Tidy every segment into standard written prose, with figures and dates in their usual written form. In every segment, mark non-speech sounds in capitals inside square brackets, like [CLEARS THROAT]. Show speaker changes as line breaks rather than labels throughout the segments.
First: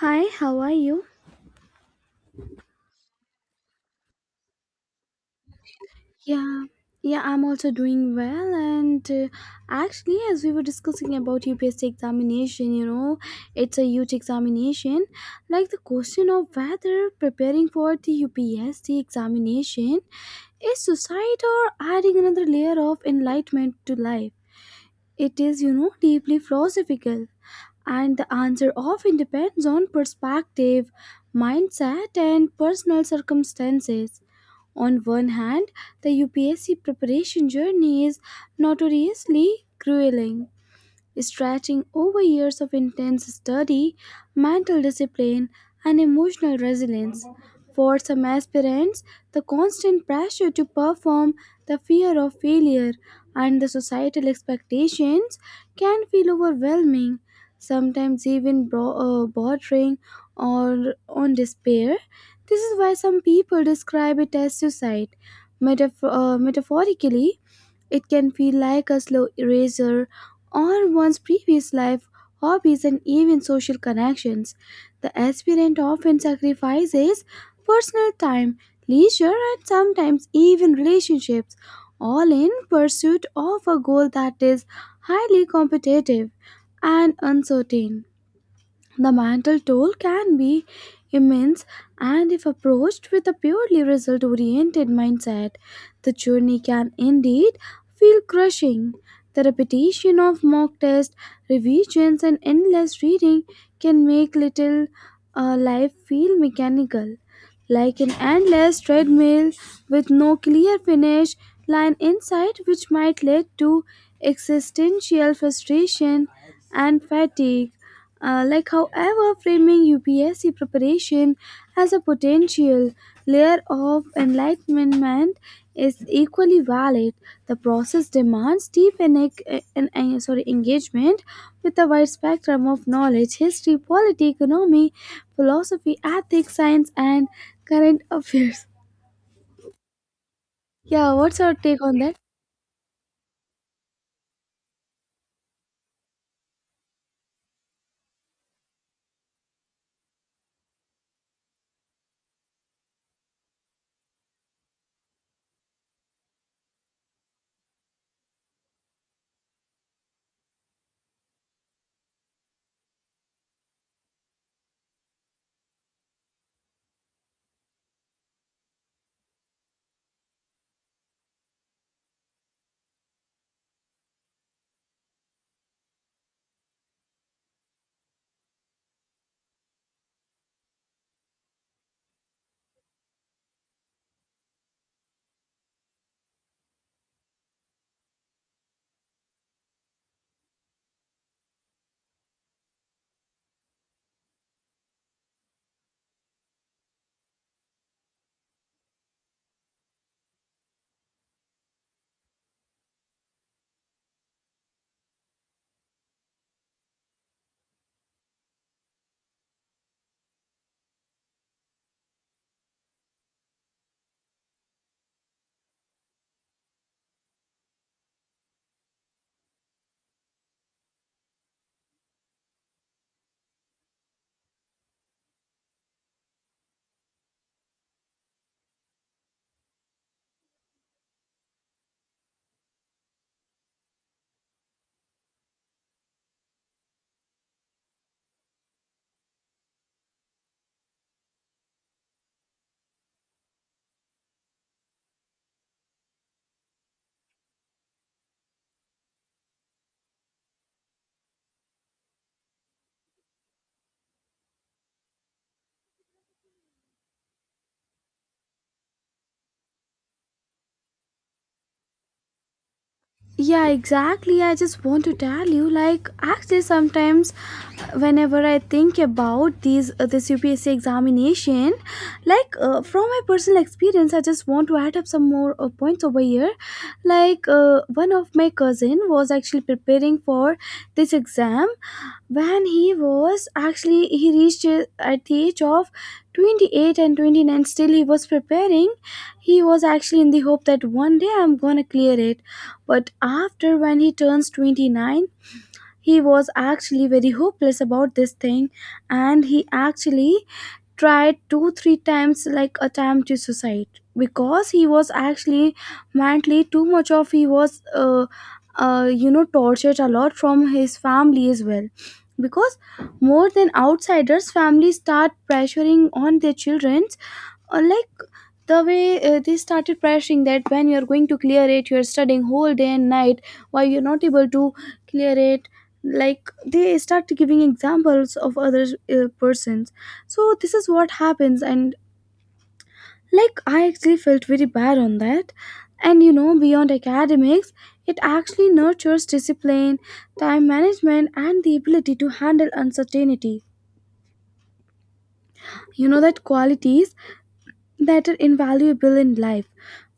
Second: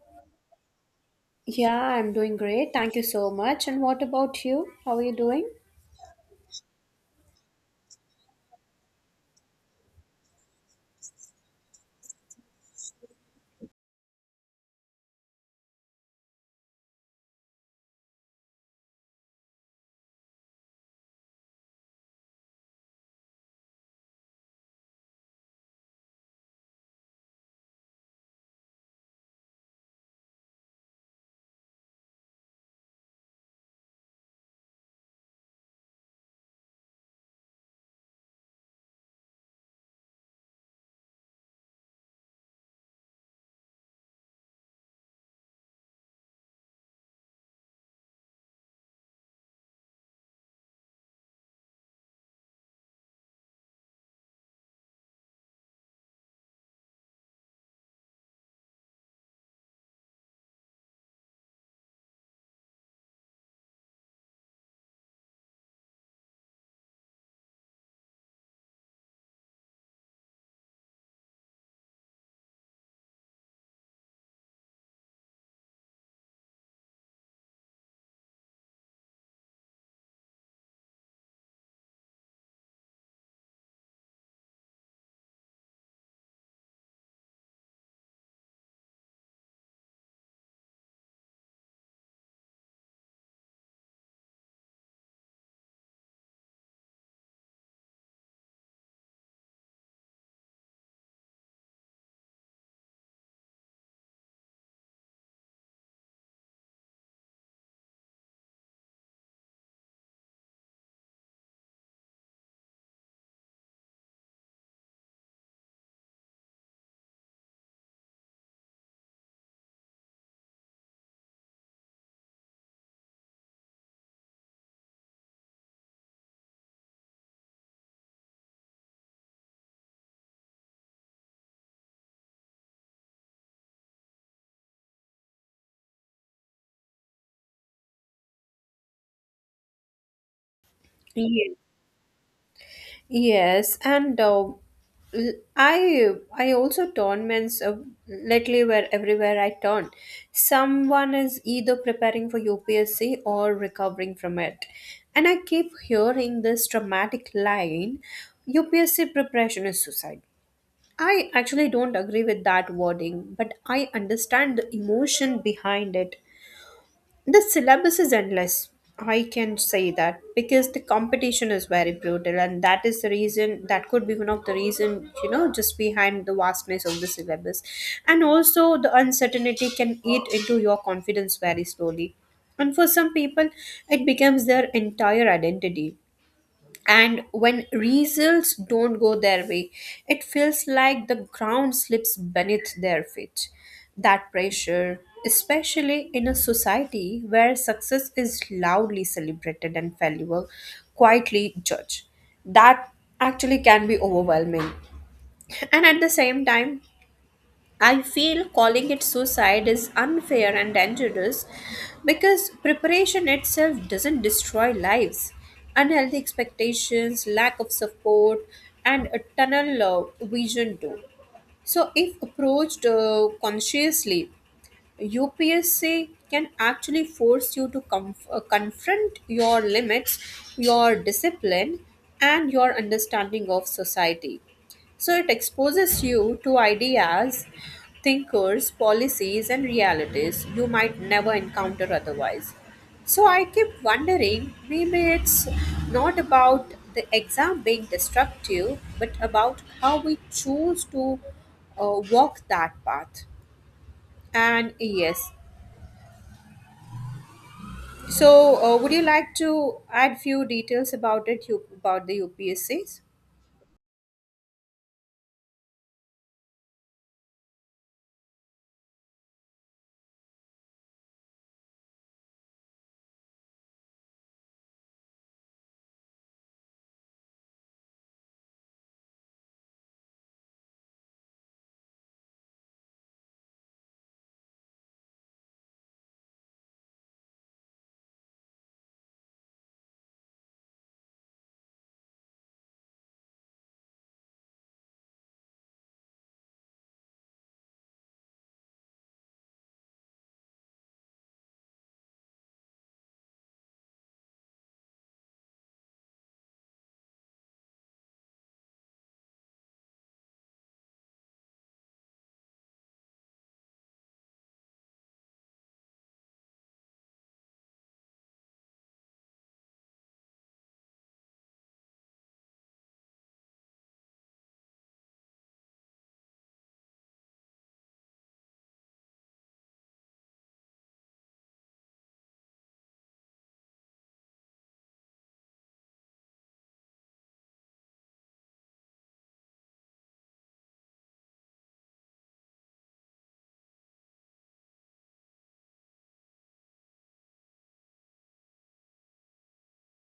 Hi, how are you?
Yeah, I'm doing great. Thank you so much. And what about you? How are you doing?
Yeah, yeah, I'm also doing well. And actually, as we were discussing about UPSC examination, you know, it's a huge examination. Like the question of whether preparing for the UPSC examination is suicide or adding another layer of enlightenment to life. It is, you know, deeply philosophical. And the answer often depends on perspective, mindset, and personal circumstances. On one hand, the UPSC preparation journey is notoriously grueling, stretching over years of intense study, mental discipline, and emotional resilience. For some aspirants, the constant pressure to perform, the fear of failure, and the societal expectations can feel overwhelming, sometimes even bordering or on despair. This is why some people describe it as suicide. Metaphorically, it can feel like a slow eraser on one's previous life, hobbies, and even social connections. The aspirant often sacrifices personal time, leisure, and sometimes even relationships, all in pursuit of a goal that is highly competitive and uncertain. The mental toll can be immense, and if approached with a purely result oriented mindset, the journey can indeed feel crushing. The repetition of mock tests, revisions, and endless reading can make little life feel mechanical, like an endless treadmill with no clear finish line in sight, which might lead to existential frustration and fatigue. However, framing UPSC preparation as a potential layer of enlightenment is equally valid. The process demands deep and, ec- and- sorry, engagement with a wide spectrum of knowledge, history, polity, economy, philosophy, ethics, science, and current affairs. Yeah, what's your
Yes.
take on that?
Yes, and uh, l- I I also turn means lately where everywhere I turn, someone is either preparing for UPSC or recovering from it, and I keep hearing this dramatic line, UPSC preparation is suicide. I actually don't agree with that wording, but I understand the emotion behind it. The syllabus is endless. I can say that because the competition is very brutal, and that is the reason that could be one of the reason, you know, just behind the vastness of the syllabus, and also the uncertainty can eat into your confidence very slowly. And for some people, it becomes their entire identity, and when results don't go their way, it feels like the ground slips beneath their feet. That pressure, especially in a society where success is loudly celebrated and failure quietly judged, that actually can be overwhelming. And at the same time, I feel calling it suicide is unfair and dangerous because preparation itself doesn't destroy lives. Unhealthy expectations, lack of support, and a tunnel vision do. So, if approached consciously, UPSC can actually force you to confront your limits, your discipline, and your understanding of society. So it exposes you to ideas, thinkers, policies, and realities you might never encounter otherwise. So I keep wondering, maybe it's not about the exam being destructive, but about how we choose to walk that path. And yes. So, would you like to add few details about it, you, about the UPSCs?
Yeah, exactly. I just want to tell you, like, actually, sometimes whenever I think about these this UPSC examination, from my personal experience, I just want to add up some more points over here. One of my cousin was actually preparing for this exam. When he was actually he reached at the age of 28 and 29, still he was preparing. He was actually in the hope that one day I'm gonna clear it, but after when he turns 29, he was actually very hopeless about this thing, and he actually tried 2 3 times, like attempt to suicide, because he was actually mentally too much of he was you know, tortured a lot from his family as well, because more than outsiders, families start pressuring on their children. Like the way they started pressuring, that when you're going to clear it, you're studying whole day and night, why you're not able to clear it? Like they start giving examples of other persons. So this is what happens. And like I actually felt very bad on that. And you know, beyond academics, it actually nurtures discipline, time management, and the ability to handle uncertainty. You know, that qualities that are invaluable in life.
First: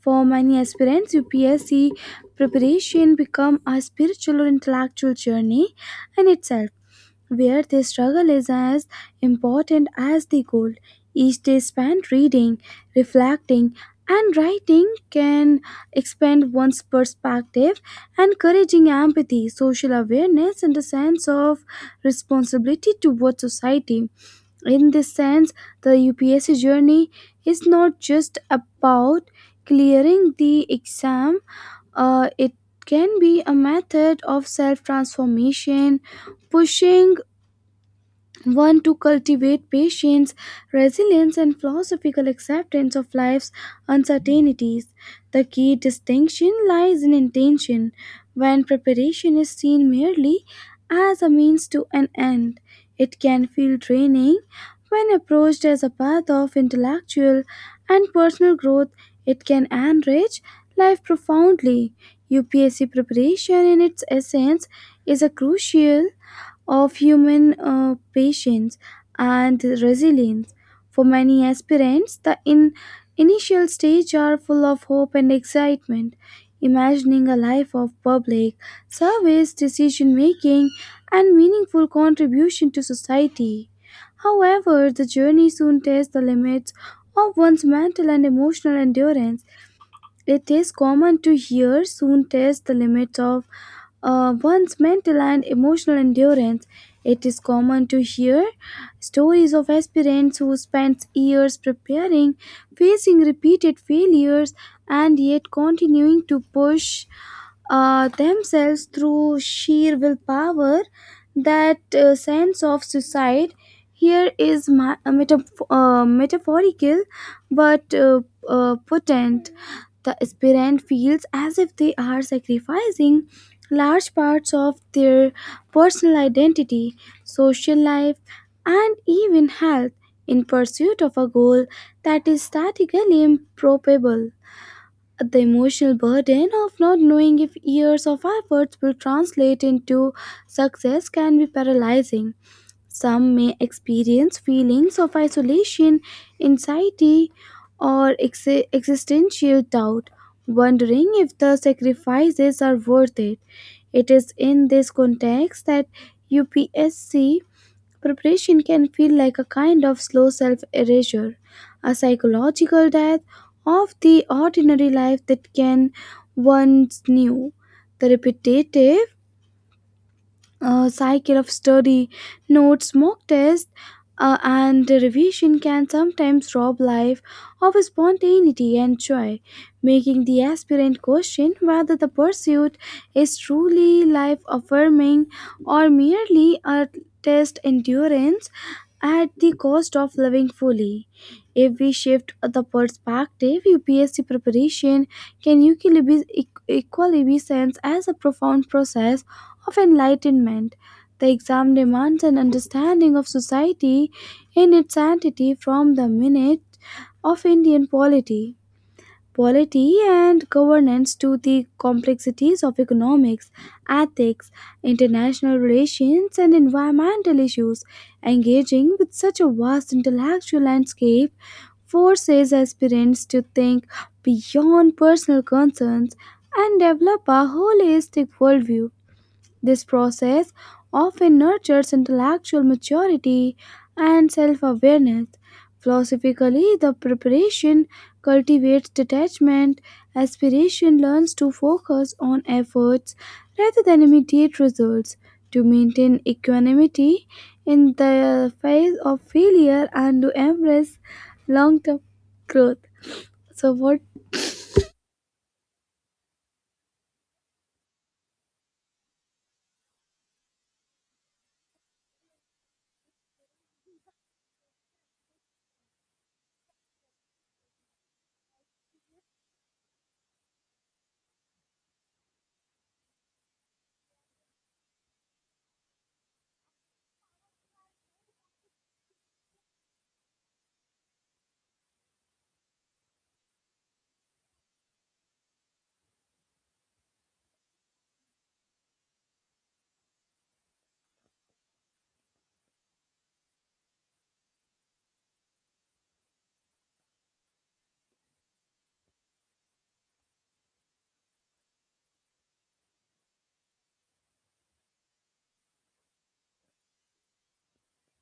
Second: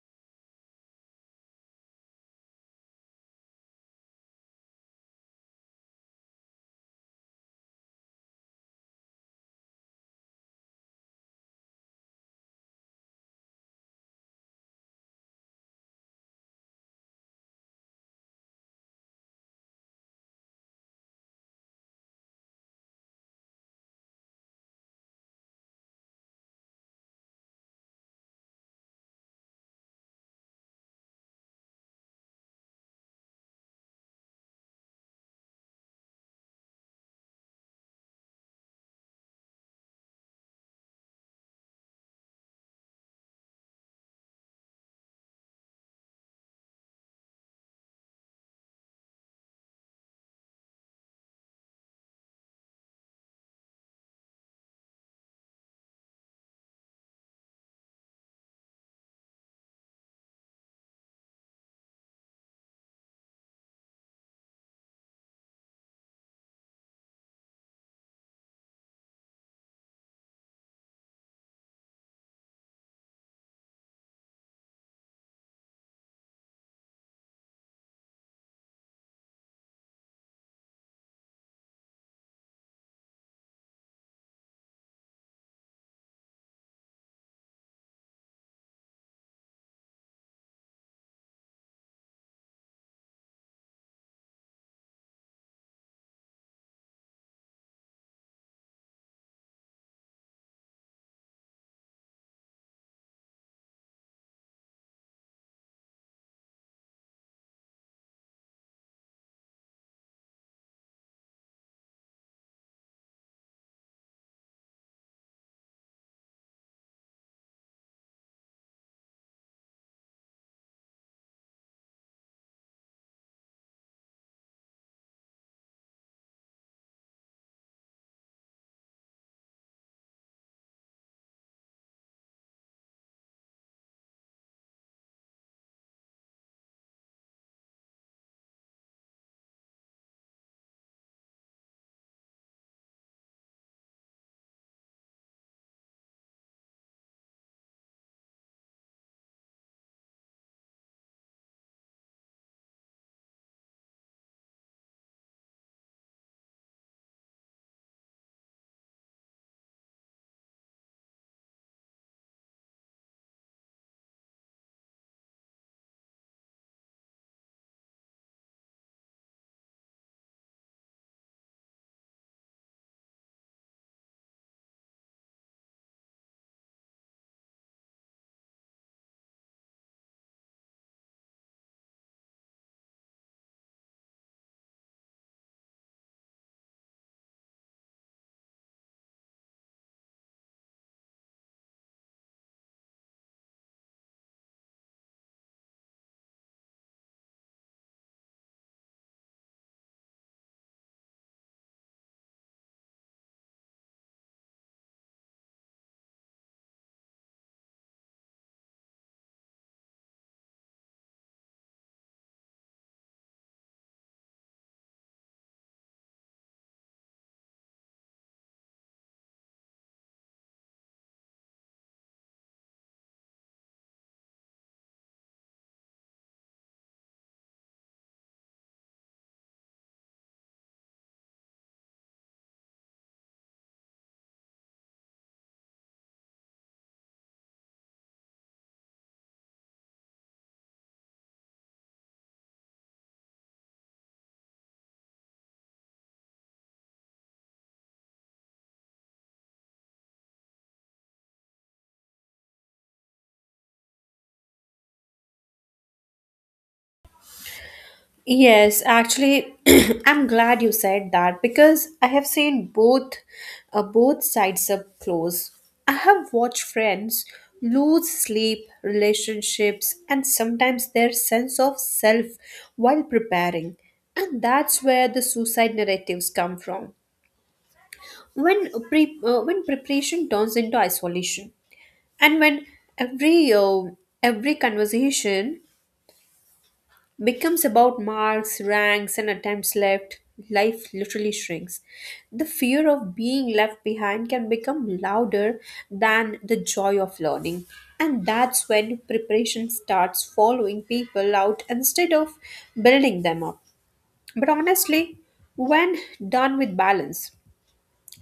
For many aspirants, UPSC preparation become a spiritual or intellectual journey in itself, where the struggle is as important as the goal. Each day spent reading, reflecting, and writing can expand one's perspective, encouraging empathy, social awareness, and a sense of responsibility towards society. In this sense, the UPSC journey is not just about clearing the exam, it can be a method of self transformation, pushing one to cultivate patience, resilience, and philosophical acceptance of life's uncertainties. The key distinction lies in intention, when preparation is seen merely as a means to an end. It can feel draining. When approached as a path of intellectual and personal growth, it can enrich life profoundly. UPSC preparation, in its essence, is a crucial of human patience and resilience. For many aspirants, the initial stage are full of hope and excitement, imagining a life of public service, decision making, and meaningful contribution to society. However, the journey soon tests the limits of one's mental and emotional endurance. It is common to hear soon test the limits of one's mental and emotional endurance. It is common to hear stories of aspirants who spent years preparing, facing repeated failures, and yet continuing to push themselves through sheer willpower. That sense of suicide here is metaphorical but potent. The aspirant feels as if they are sacrificing large parts of their personal identity, social life, and even health in pursuit of a goal that is statically improbable. The emotional burden of not knowing if years of efforts will translate into success can be paralyzing. Some may experience feelings of isolation, anxiety, or existential doubt, wondering if the sacrifices are worth it. It is in this context that UPSC preparation can feel like a kind of slow self erasure, a psychological death of the ordinary life that can once knew. The repetitive a cycle of study, notes, mock tests, and revision can sometimes rob life of spontaneity and joy, making the aspirant question whether the pursuit is truly life affirming or merely a test endurance at the cost of living fully. If we shift the perspective, UPSC preparation can equally be sensed as a profound process of enlightenment. The exam demands an understanding of society in its entity, from the minute of polity and governance to the complexities of economics, ethics, international relations, and environmental issues. Engaging with such a vast intellectual landscape forces aspirants to think beyond personal concerns and develop a holistic worldview. This process often nurtures intellectual maturity and self awareness. Philosophically, the preparation cultivates detachment. Aspiration learns to focus on efforts rather than immediate results, to maintain equanimity in the face of failure, and to embrace long term growth. So, what?
Yes, actually, [CLEARS THROAT] I'm glad you said that because I have seen both sides up close. I have watched friends lose sleep, relationships, and sometimes their sense of self while preparing. And that's where the suicide narratives come from. When preparation turns into isolation. And when every uh, every conversation becomes about marks, ranks, and attempts left, life literally shrinks. The fear of being left behind can become louder than the joy of learning. And that's when preparation starts following people out instead of building them up. But honestly, when done with balance,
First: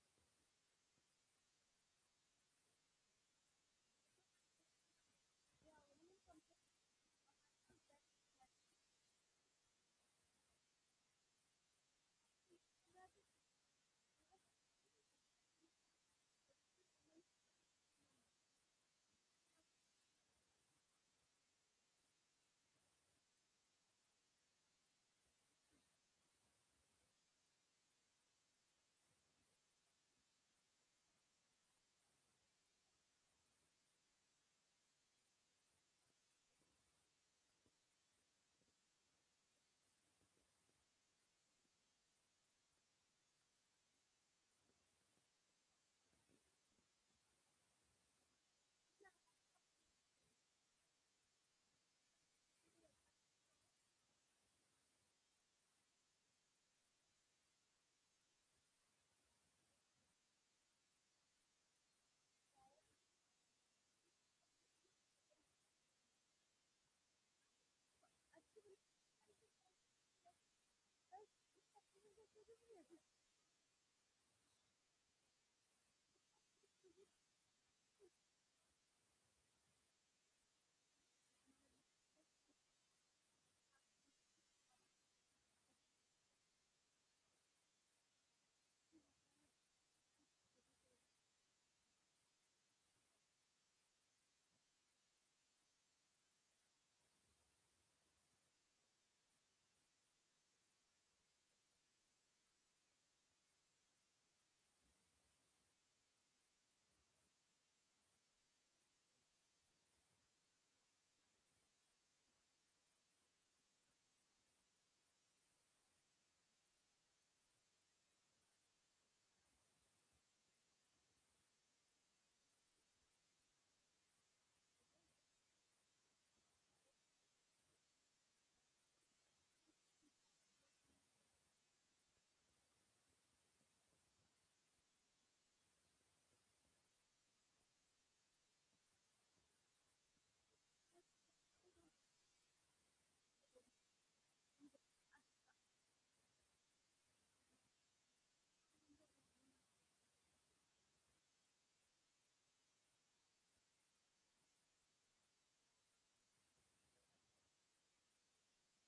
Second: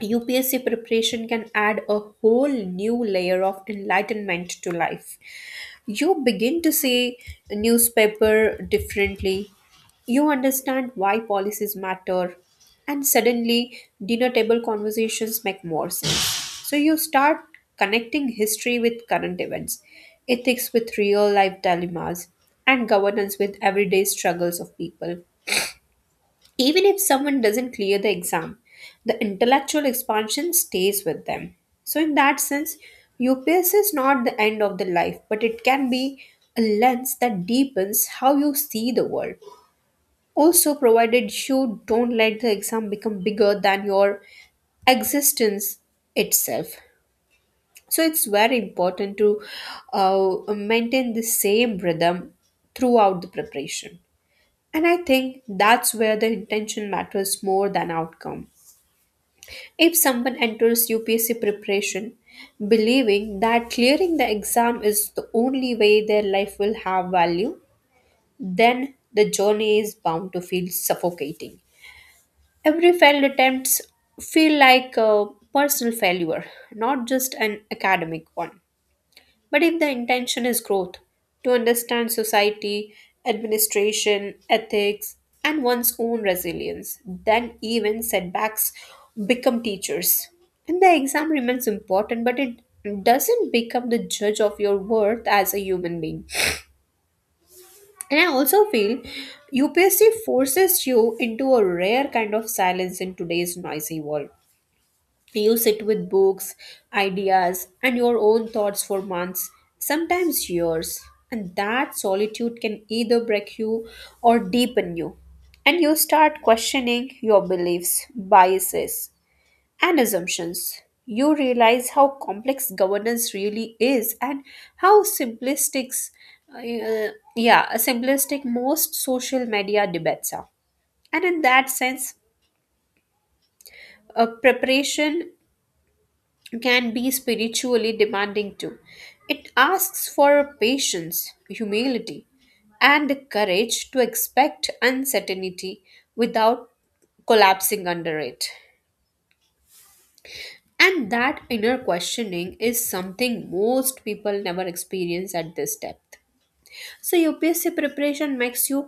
UPSC preparation can add a whole new layer of enlightenment to life. You begin to see newspaper differently. You understand why policies matter, and suddenly dinner table conversations make more sense. So you start connecting history with current events, ethics with real life dilemmas, and governance with everyday struggles of people. Even if someone doesn't clear the exam, the intellectual expansion stays with them. So, in that sense, UPS is not the end of the life, but it can be a lens that deepens how you see the world. Also, provided you don't let the exam become bigger than your existence itself. So, it's very important to maintain the same rhythm throughout the preparation. And I think that's where the intention matters more than outcome. If someone enters UPSC preparation believing that clearing the exam is the only way their life will have value, then the journey is bound to feel suffocating. Every failed attempts feel like a personal failure, not just an academic one. But if the intention is growth, to understand society, administration, ethics, and one's own resilience, then even setbacks become teachers. And the exam remains important, but it doesn't become the judge of your worth as a human being. And I also feel UPSC forces you into a rare kind of silence in today's noisy world. You sit with books, ideas, and your own thoughts for months, sometimes years. And that solitude can either break you or deepen you. And you start questioning your beliefs, biases, and assumptions. You realize how complex governance really is and how simplistic most social media debates are. And in that sense, preparation can be spiritually demanding too. It asks for patience, humility, and the courage to expect uncertainty without collapsing under it. And that inner questioning is something most people never experience at this depth. So, UPSC preparation makes you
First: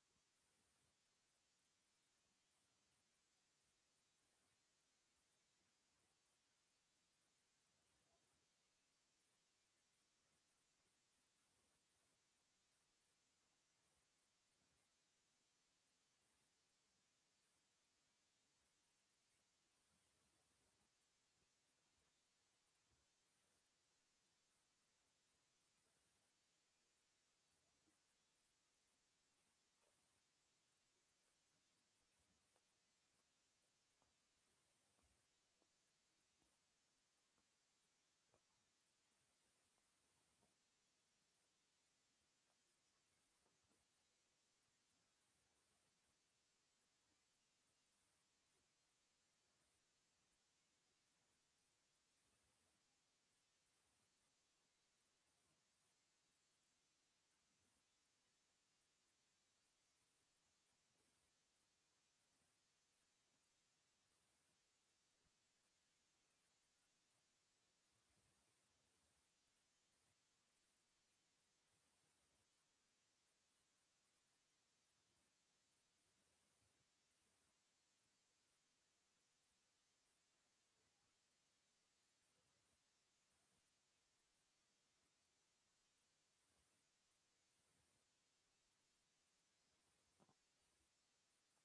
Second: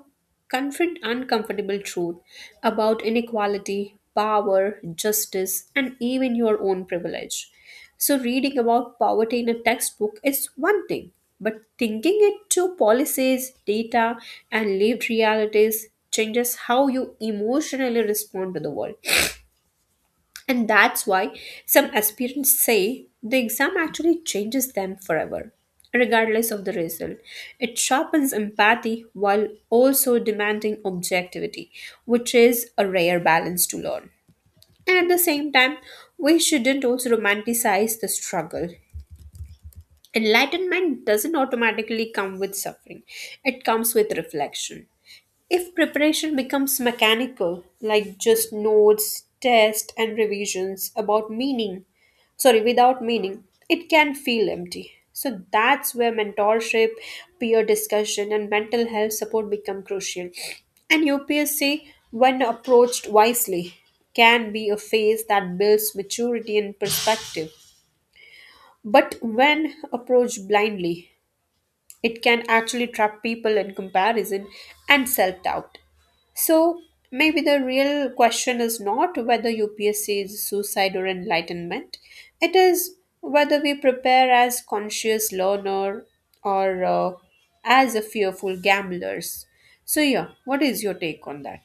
confront uncomfortable truth about inequality, power, justice, and even your own privilege. So, reading about poverty in a textbook is one thing, but thinking it to policies, data, and lived realities changes how you emotionally respond to the world. And that's why some aspirants say the exam actually changes them forever, regardless of the result. It sharpens empathy while also demanding objectivity, which is a rare balance to learn. And at the same time, we shouldn't also romanticize the struggle. Enlightenment doesn't automatically come with suffering, it comes with reflection. If preparation becomes mechanical, like just notes, tests, and revisions about meaning, sorry, without meaning, it can feel empty. So that's where mentorship, peer discussion, and mental health support become crucial. And UPSC, when approached wisely, can be a phase that builds maturity and perspective. But when approached blindly, it can actually trap people in comparison and self doubt. So, maybe the real question is not whether UPSC is suicide or enlightenment, it is whether we prepare as conscious learner or as a fearful gamblers. So, yeah, what is your take on that?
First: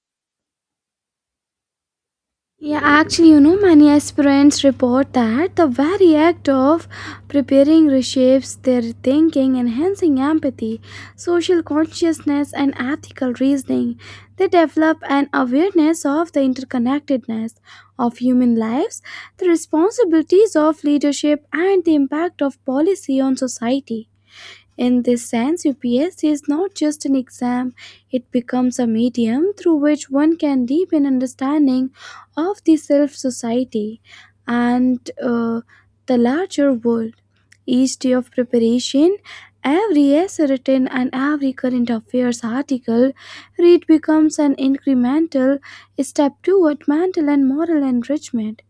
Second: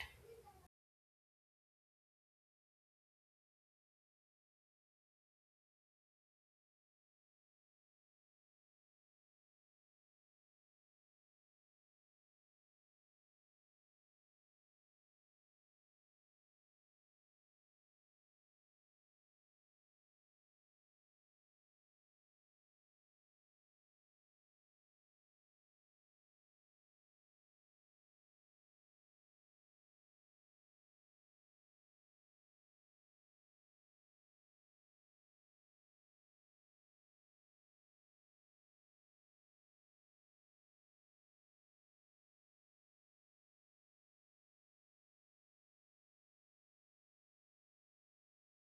Yeah, actually, you know, many aspirants report that the very act of preparing reshapes their thinking, enhancing empathy, social consciousness, and ethical reasoning. They develop an awareness of the interconnectedness of human lives, the responsibilities of leadership, and the impact of policy on society. In this sense, UPSC is not just an exam, it becomes a medium through which one can deepen understanding of the self society and the larger world. Each day of preparation, every essay written, and every current affairs article read becomes an incremental step toward mental and moral enrichment.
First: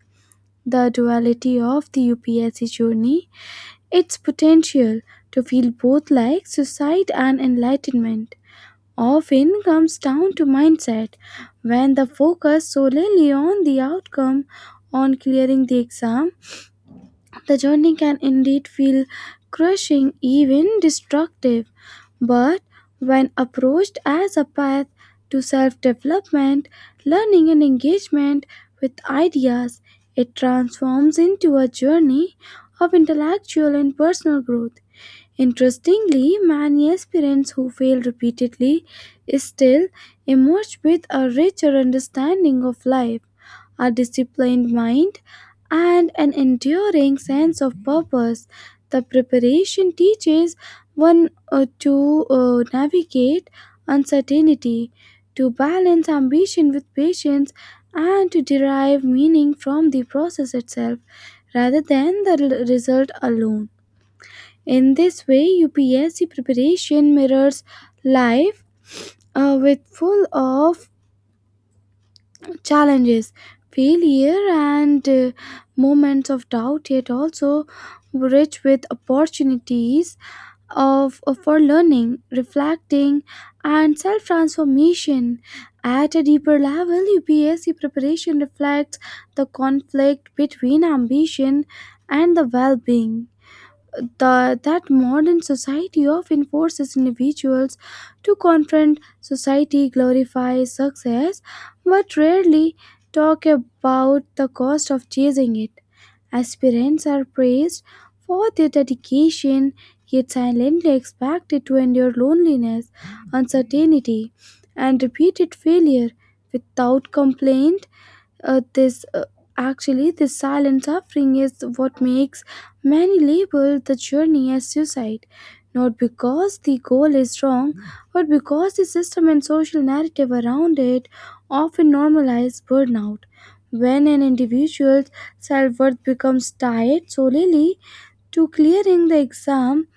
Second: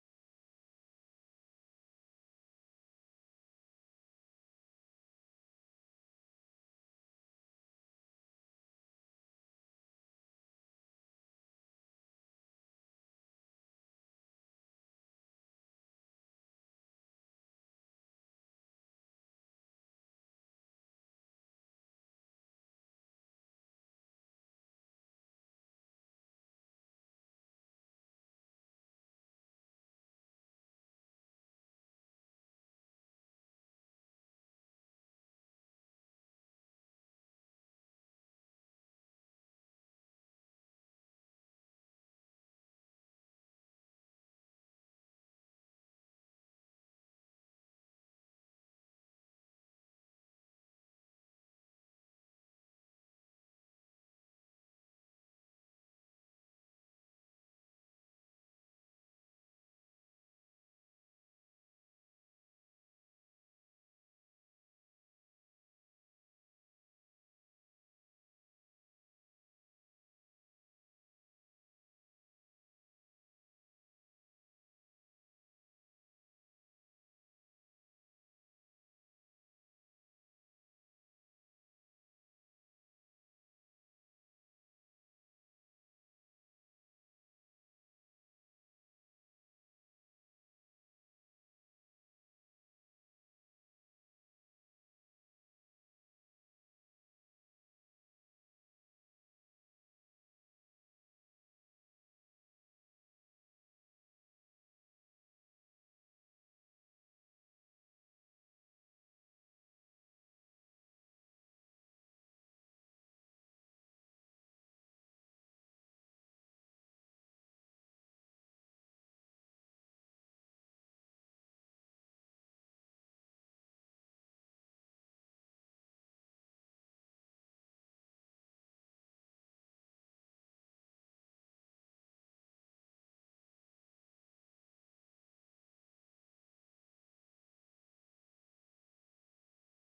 The duality of the UPSC journey, its potential to feel both like suicide and enlightenment, often comes down to mindset. When the focus solely on the outcome, on clearing the exam, the journey can indeed feel crushing, even destructive. But when approached as a path to self-development, learning, and engagement with ideas, it transforms into a journey of intellectual and personal growth. Interestingly, many aspirants who fail repeatedly still emerge with a richer understanding of life, a disciplined mind, and an enduring sense of purpose. The preparation teaches one to navigate uncertainty, to balance ambition with patience, and to derive meaning from the process itself rather than the result alone. In this way, UPSC preparation mirrors life, with full of challenges, failure, and moments of doubt, yet also rich with opportunities for learning, reflecting, and self transformation. At a deeper level, UPSC preparation reflects the conflict between ambition and the well being, that modern society often forces individuals to confront. Society glorifies success, but rarely talk about the cost of chasing it. Aspirants are praised for their dedication, yet silently expected to endure loneliness, uncertainty, and repeated failure without complaint. This Actually, this silent suffering is what makes many label the journey as suicide, not because the goal is wrong, but because the system and social narrative around it often normalize burnout. When an individual's self worth becomes tied solely to clearing the exam,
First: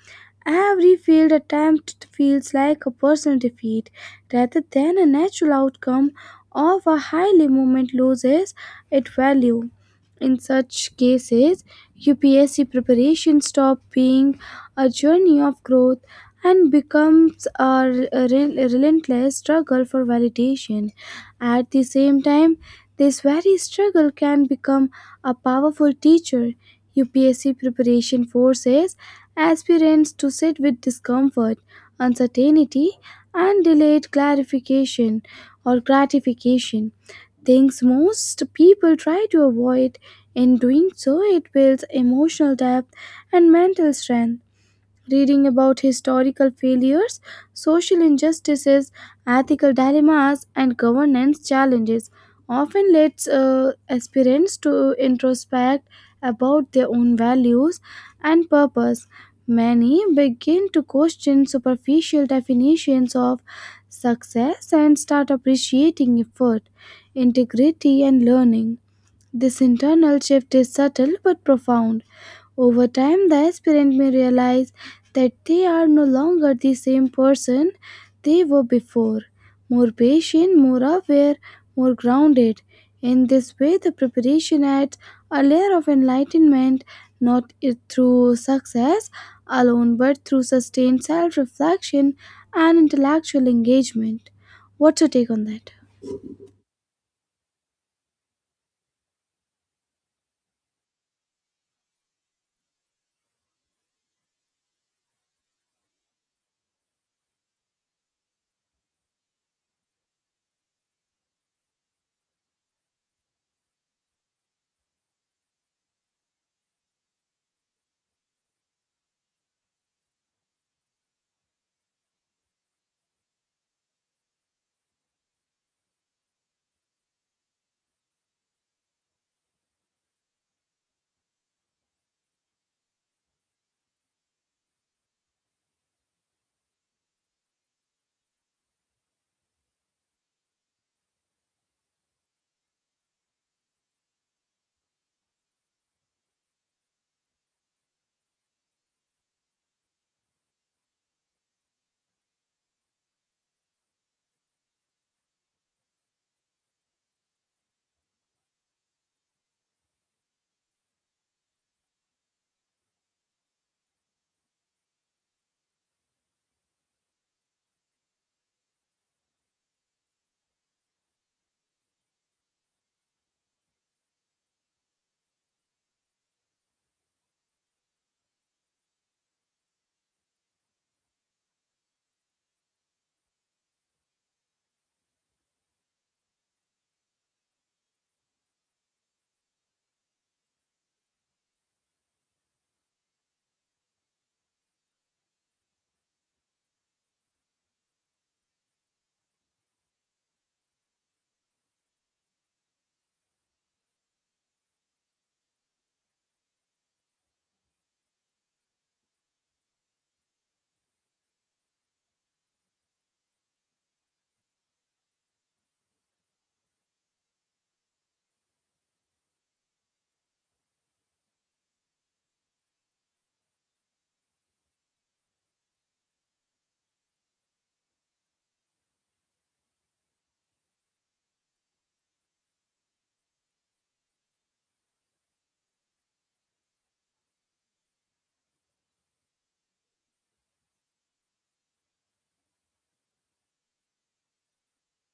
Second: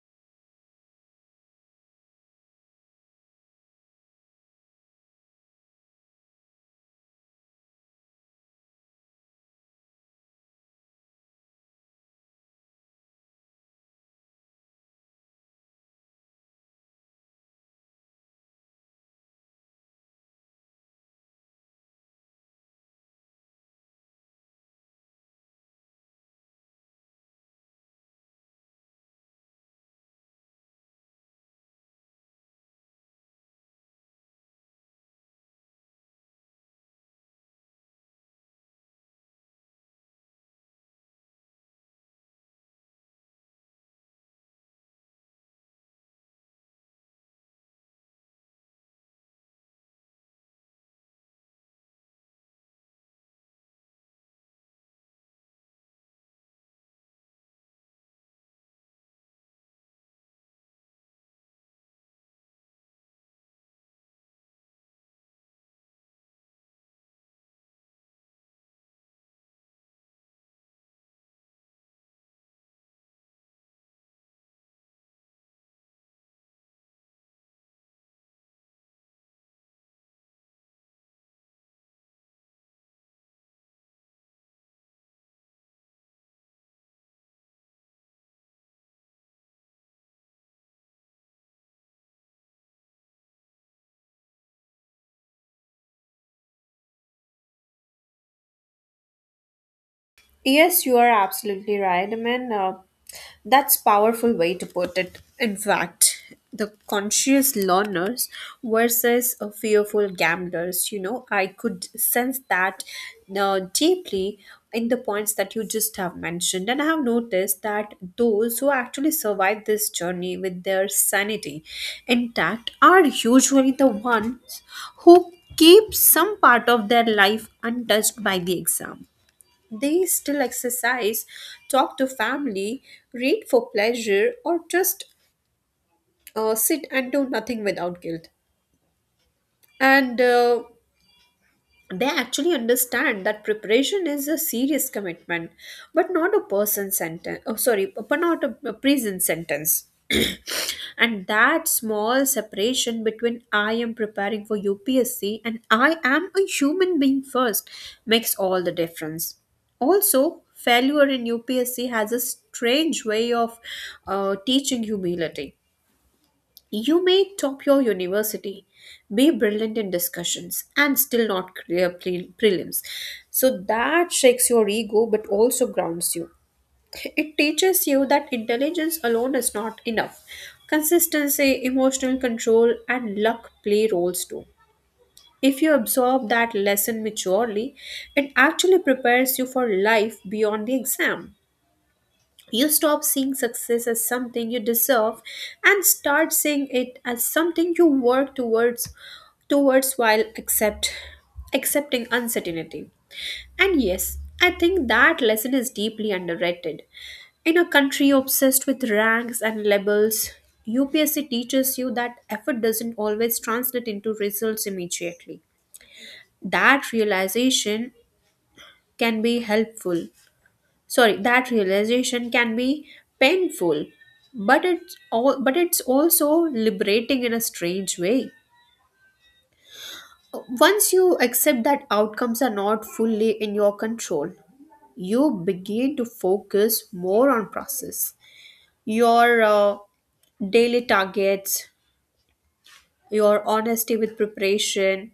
every failed attempt feels like a personal defeat rather than a natural outcome of a highly moment loses its value. In such cases, UPSC preparation stops being a journey of growth and becomes a relentless struggle for validation. At the same time, this very struggle can become a powerful teacher. UPSC preparation forces aspirants to sit with discomfort, uncertainty, and delayed clarification or gratification, things most people try to avoid. In doing so, it builds emotional depth and mental strength. Reading about historical failures, social injustices, ethical dilemmas, and governance challenges often leads aspirants to introspect about their own values and purpose. Many begin to question superficial definitions of success and start appreciating effort, integrity, and learning. This internal shift is subtle but profound. Over time, the aspirant may realize that they are no longer the same person they were before, more patient, more aware, more grounded. In this way, the preparation adds a layer of enlightenment, not through success alone, but through sustained self reflection and intellectual engagement. What's your take on that?
Yes, you are absolutely right. I mean, that's powerful way to put it. In fact, the conscious learners versus fearful gamblers. You know, I could sense that deeply in the points that you just have mentioned, and I have noticed that those who actually survive this journey with their sanity intact are usually the ones who keep some part of their life untouched by the exam. They still exercise, talk to family, read for pleasure, or just sit and do nothing without guilt. And they actually understand that preparation is a serious commitment, but not a person sentence oh sorry but not a, a prison sentence. [CLEARS THROAT] And that small separation between I am preparing for UPSC and I am a human being first makes all the difference. Also, failure in UPSC has a strange way of teaching humility. You may top your university, be brilliant in discussions, and still not clear prelims. So that shakes your ego but also grounds you. It teaches you that intelligence alone is not enough. Consistency, emotional control, and luck play roles too. If you absorb that lesson maturely, it actually prepares you for life beyond the exam. You stop seeing success as something you deserve and start seeing it as something you work towards while accepting uncertainty. And yes, I think that lesson is deeply underrated. In a country obsessed with ranks and labels, UPSC teaches you that effort doesn't always translate into results immediately. That realization can be helpful that realization can be painful, but it's also liberating in a strange way. Once you accept that outcomes are not fully in your control, you begin to focus more on process, your daily targets, your honesty with preparation,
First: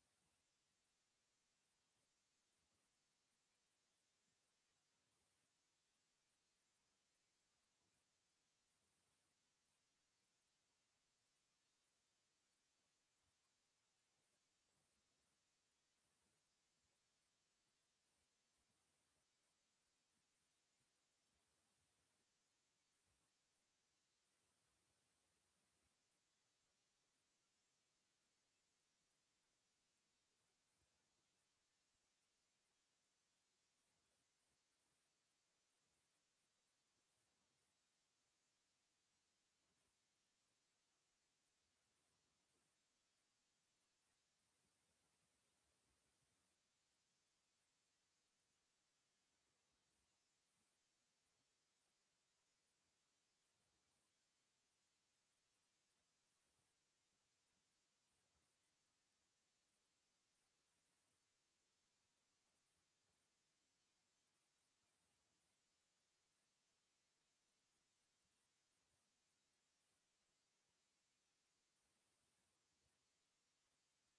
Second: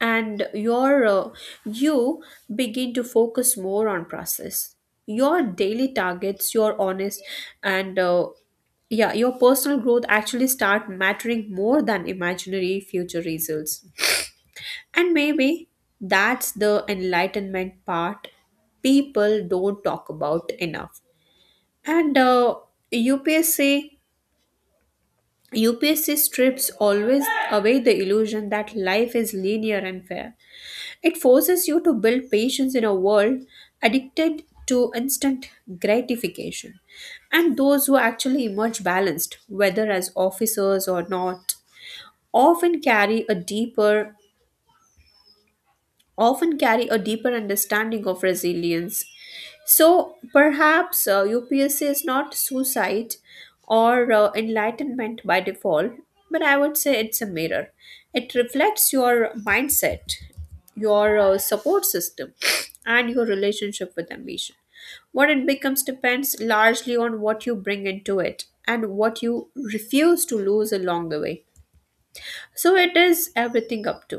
and your you begin to focus more on process, your daily targets, your honest, and yeah, your personal growth actually start mattering more than imaginary future results. And maybe that's the enlightenment part people don't talk about enough. And upsc UPSC strips always away the illusion that life is linear and fair. It forces you to build patience in a world addicted to instant gratification. And those who actually emerge balanced, whether as officers or not, often carry a deeper often carry a deeper understanding of resilience. So perhaps UPSC is not suicide or enlightenment by default, but I would say it's a mirror. It reflects your mindset, your support system, and your relationship with ambition. What it becomes depends largely on what you bring into it and what you refuse to lose along the way. So it is everything up to.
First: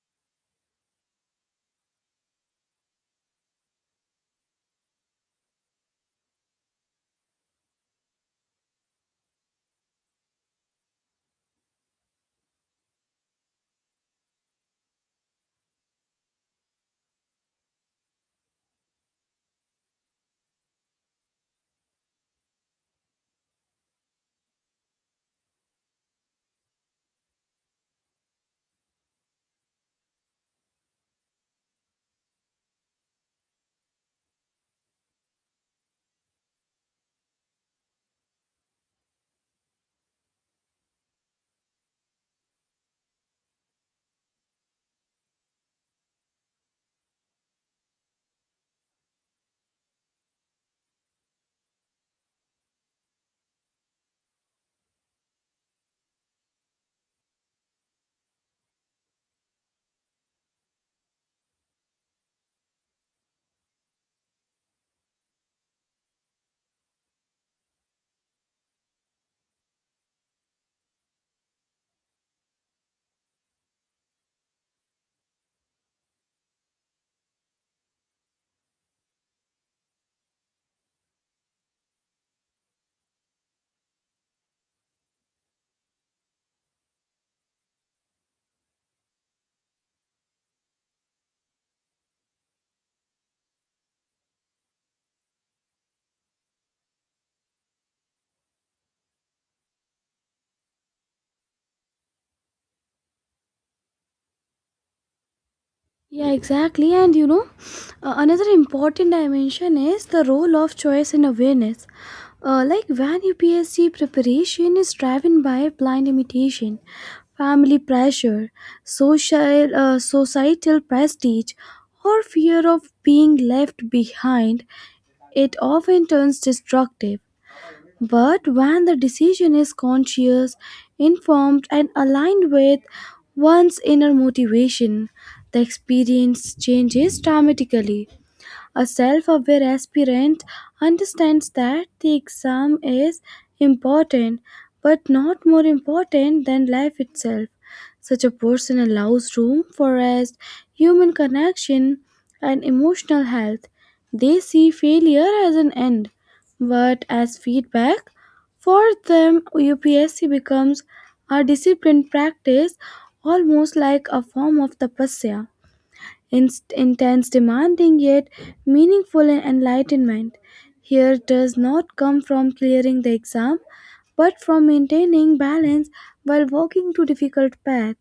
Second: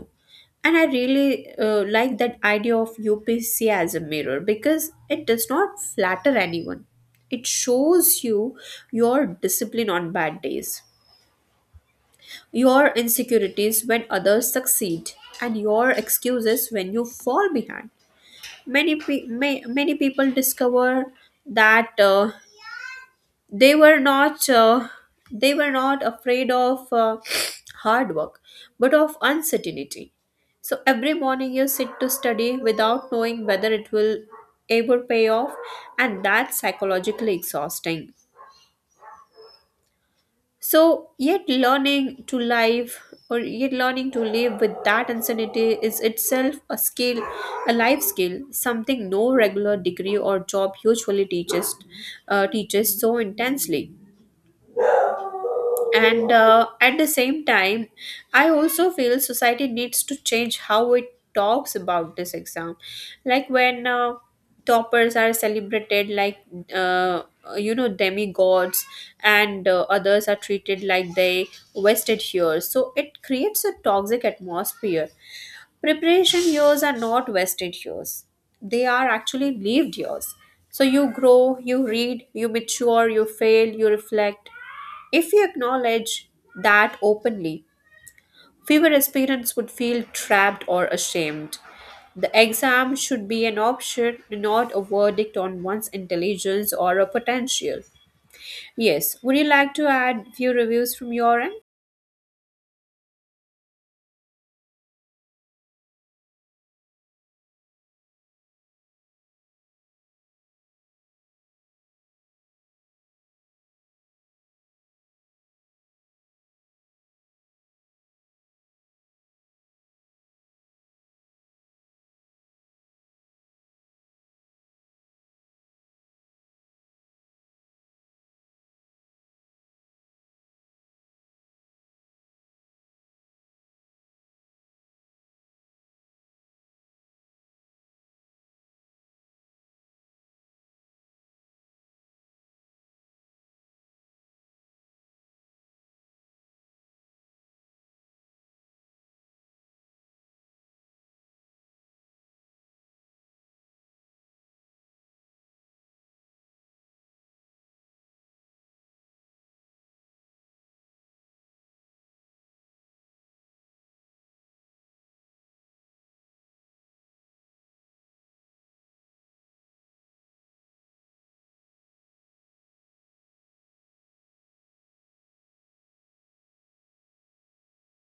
And I really like that idea of UPC as a mirror because it does not flatter anyone. It shows you your discipline on bad days, your insecurities when others succeed, and your excuses when you fall behind. Many people discover that they were not uh, they were not afraid of [SNIFFS] hard work, but of uncertainty. So every morning you sit to study without knowing whether it will ever pay off, and that's psychologically exhausting. So yet learning to live with that uncertainty is itself a skill, a life skill, something no regular degree or job usually teaches so intensely. And at the same time, I also feel society needs to change how it talks about this exam. Like when toppers are celebrated like uh, you know, demigods, and others are treated like they wasted years, so it creates a toxic atmosphere. Preparation years are not wasted years, they are actually lived years. So you grow, you read, you mature, you fail, you reflect. If we acknowledge that openly, fewer aspirants would feel trapped or ashamed. The exam should be an option, not a verdict on one's intelligence or a potential. Yes, would you like to add few reviews from your end?
Yeah, exactly. And you know, another important dimension is the role of choice and awareness. Like when UPSC preparation is driven by blind imitation, family pressure, social societal prestige, or fear of being left behind, it often turns destructive. But when the decision is conscious, informed, and aligned with one's inner motivation, the experience changes dramatically. A self aware aspirant understands that the exam is important but not more important than life itself. Such a person allows room for rest, human connection, and emotional health. They see failure as an end, but as feedback. For them, UPSC becomes a disciplined practice almost like a form of tapasya intense, demanding, yet meaningful and enlightenment. Here does not come from clearing the exam, but from maintaining balance while walking to difficult path.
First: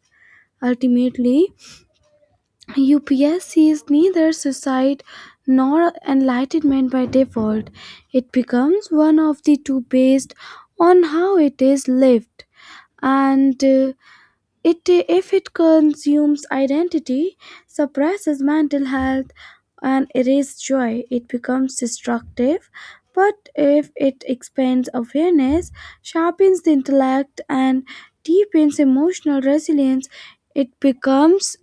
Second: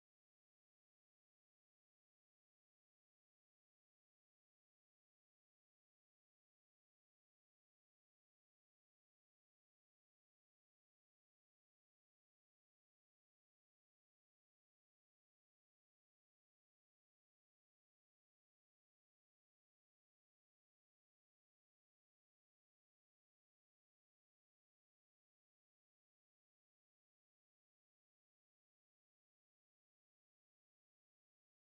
Ultimately, UPSC is neither suicide nor enlightenment by default. It becomes one of the two based on how it is lived and if it consumes identity, suppresses mental health, and erases joy, it becomes destructive. But if it expands awareness, sharpens the intellect, and deepens emotional resilience, it becomes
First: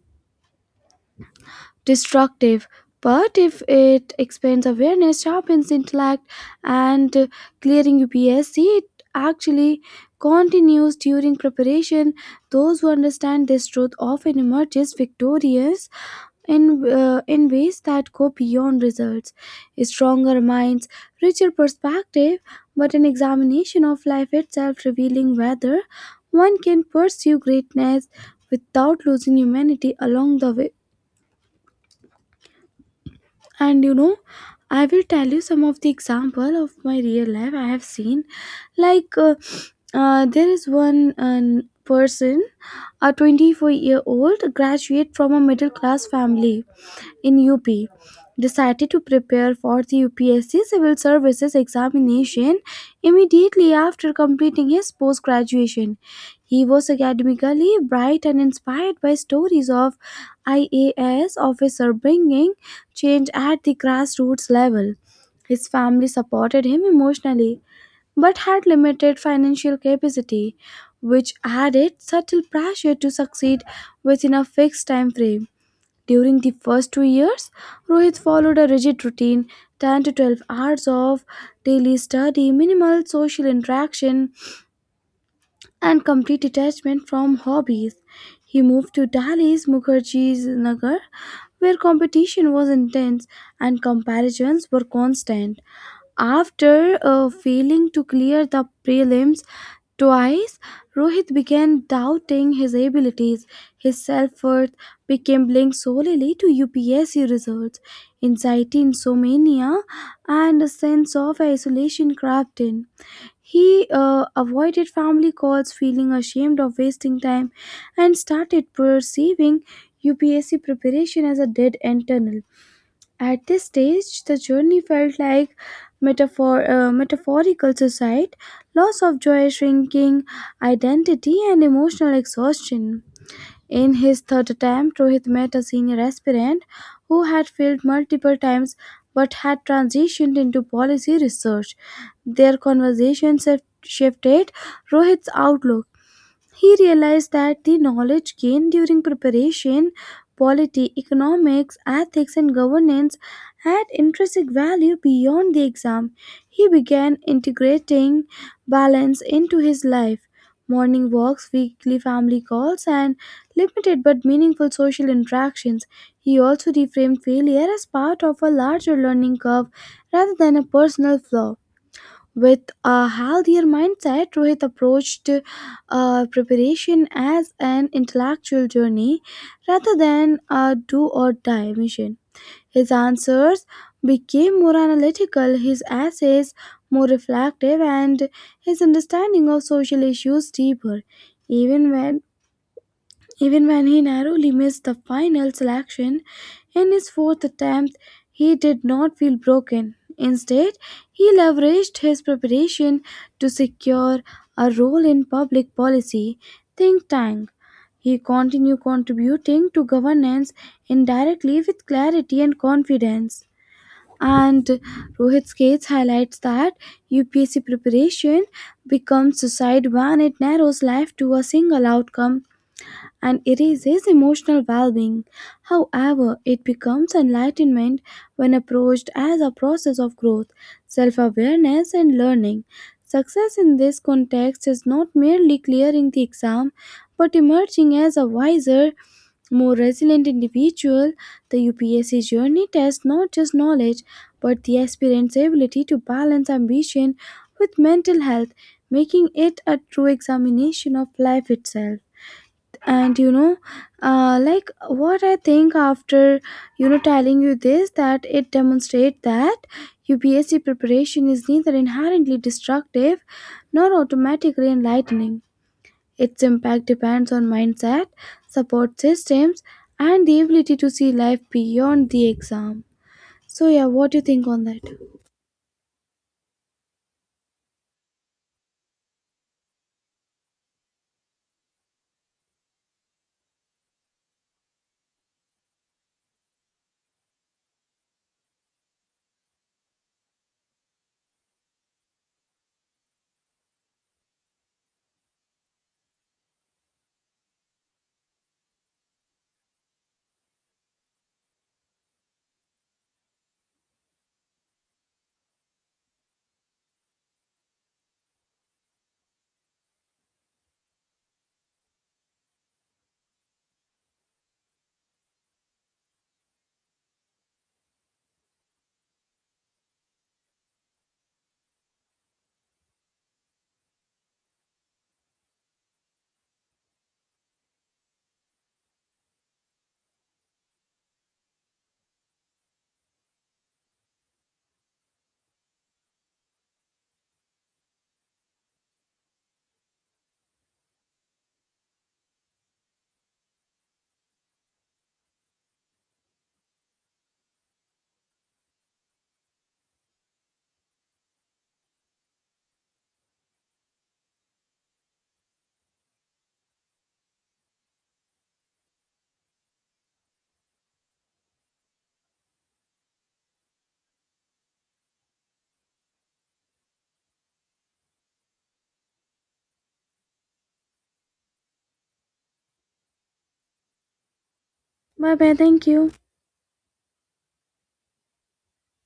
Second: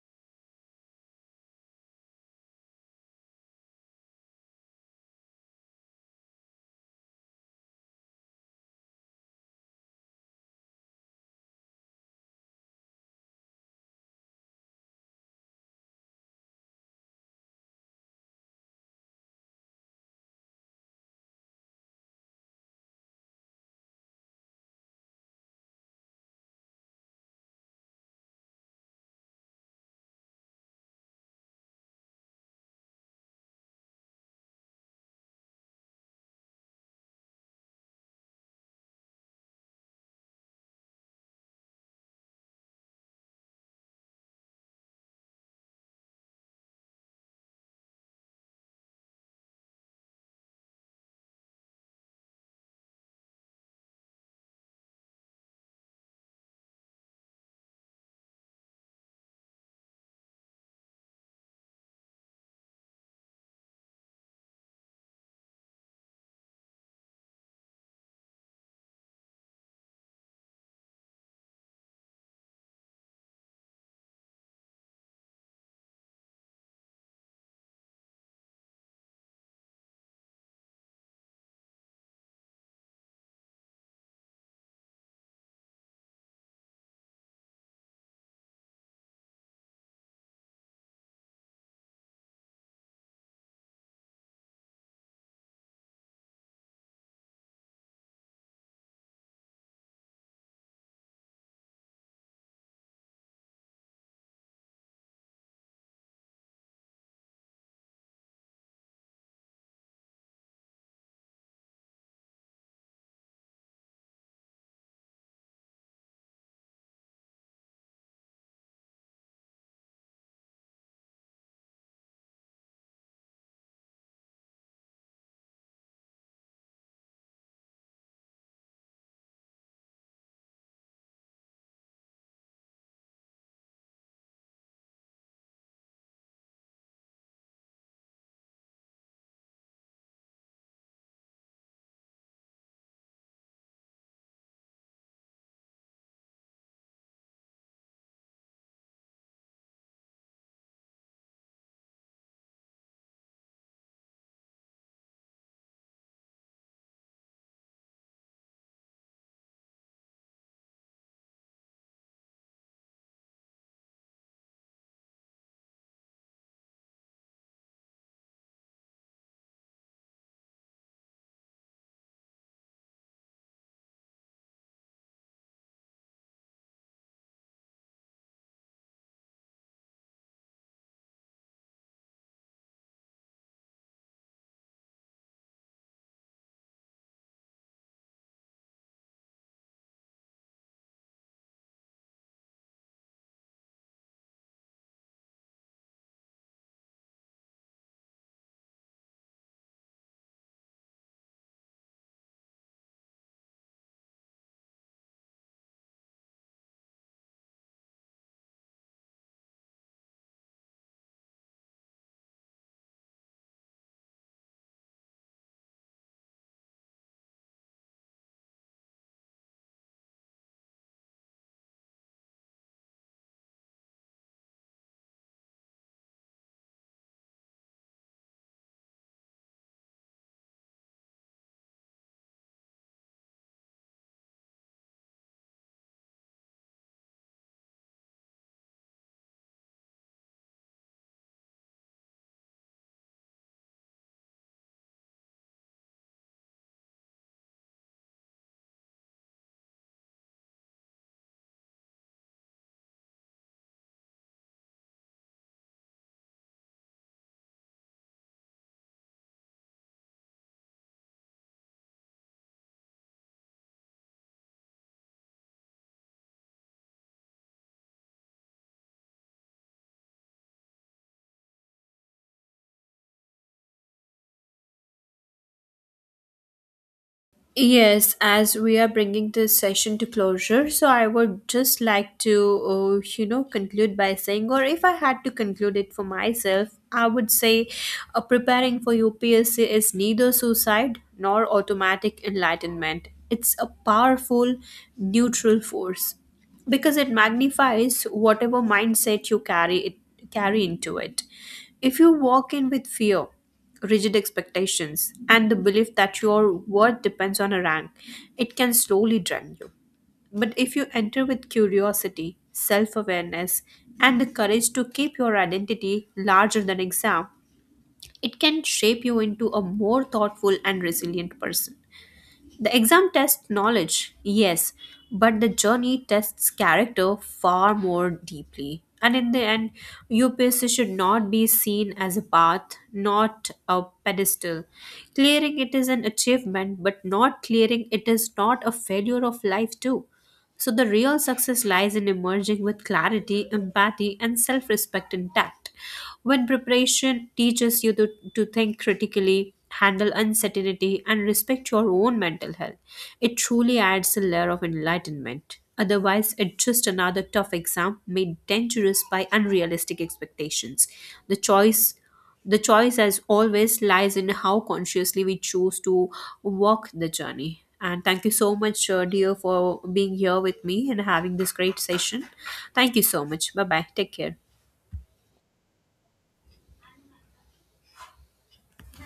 destructive. But if it expands awareness, sharpens intellect, and clearing UPSC, it actually continues during preparation. Those who understand this truth often emerges victorious in ways that go beyond results. Stronger minds, richer perspective, but an examination of life itself revealing whether one can pursue greatness without losing humanity along the way. And you know, I will tell you some of the example of my real life I have seen. Like there is one person, a 24-year-old graduate from a middle class family in UP decided to prepare for the UPSC Civil Services examination immediately after completing his post graduation. He was academically bright and inspired by stories of IAS officer bringing change at the grassroots level. His family supported him emotionally but had limited financial capacity, which added subtle pressure to succeed within a fixed time frame. During the first 2 years, Rohit followed a rigid routine, 10 to 12 hours of daily study, minimal social interaction, and complete detachment from hobbies. He moved to Delhi's Mukherjee's Nagar, where competition was intense and comparisons were constant. After failing to clear the prelims twice, Rohit began doubting his abilities. His self worth became linked solely to UPSC results, anxiety, insomnia, and a sense of isolation crept in. He avoided family calls, feeling ashamed of wasting time, and started perceiving UPSC preparation as a dead end tunnel. At this stage, the journey felt like metaphorical suicide, loss of joy, shrinking identity, and emotional exhaustion. In his third attempt, Rohit met a senior aspirant who had failed multiple times but had transitioned into policy research. Their conversation shifted Rohit's outlook. He realized that the knowledge gained during preparation, polity, economics, ethics, and governance had intrinsic value beyond the exam. He began integrating balance into his life. Morning walks, weekly family calls, and limited but meaningful social interactions. He also reframed failure as part of a larger learning curve rather than a personal flaw. With a healthier mindset, Rohit approached preparation as an intellectual journey rather than a do or die mission. His answers became more analytical, his essays more reflective, and his understanding of social issues deeper. Even when Even when he narrowly missed the final selection in his fourth attempt, he did not feel broken. Instead, he leveraged his preparation to secure a role in public policy think tank. He continued contributing to governance indirectly with clarity and confidence. And Rohit Skates highlights that UPSC preparation becomes suicide when it narrows life to a single outcome and erases emotional well being. However, it becomes enlightenment when approached as a process of growth, self awareness, and learning. Success in this context is not merely clearing the exam but emerging as a wiser, more resilient individual. The UPSC journey tests not just knowledge but the aspirant's ability to balance ambition with mental health, making it a true examination of life itself. And you know, like what I think after telling you this, that it demonstrates that UPSC preparation is neither inherently destructive nor automatically enlightening. Its impact depends on mindset, support systems, and the ability to see life beyond the exam. So yeah, what do you think on that?
Yes, as we are bringing this session to closure, so I would just like to, conclude by saying, or if I had to conclude it for myself, I would say preparing for UPSC is neither suicide nor automatic enlightenment. It's a powerful neutral force because it magnifies whatever mindset you carry into it. If you walk in with fear, rigid expectations, and the belief that your worth depends on a rank, it can slowly drain you. But if you enter with curiosity, self awareness, and the courage to keep your identity larger than exam, it can shape you into a more thoughtful and resilient person. The exam tests knowledge, yes, but the journey tests character far more deeply. And in the end, UPSC should not be seen as a path, not a pedestal. Clearing it is an achievement, but not clearing it is not a failure of life, too. So the real success lies in emerging with clarity, empathy, and self respect intact. When preparation teaches you to think critically, handle uncertainty, and respect your own mental health, it truly adds a layer of enlightenment. Otherwise, it's just another tough exam made dangerous by unrealistic expectations. The choice the choice, as always, lies in how consciously we choose to walk the journey. And thank you so much, dear, for being here with me and having this great session. Thank you so much. Bye bye. Take care.
Bye bye, thank you.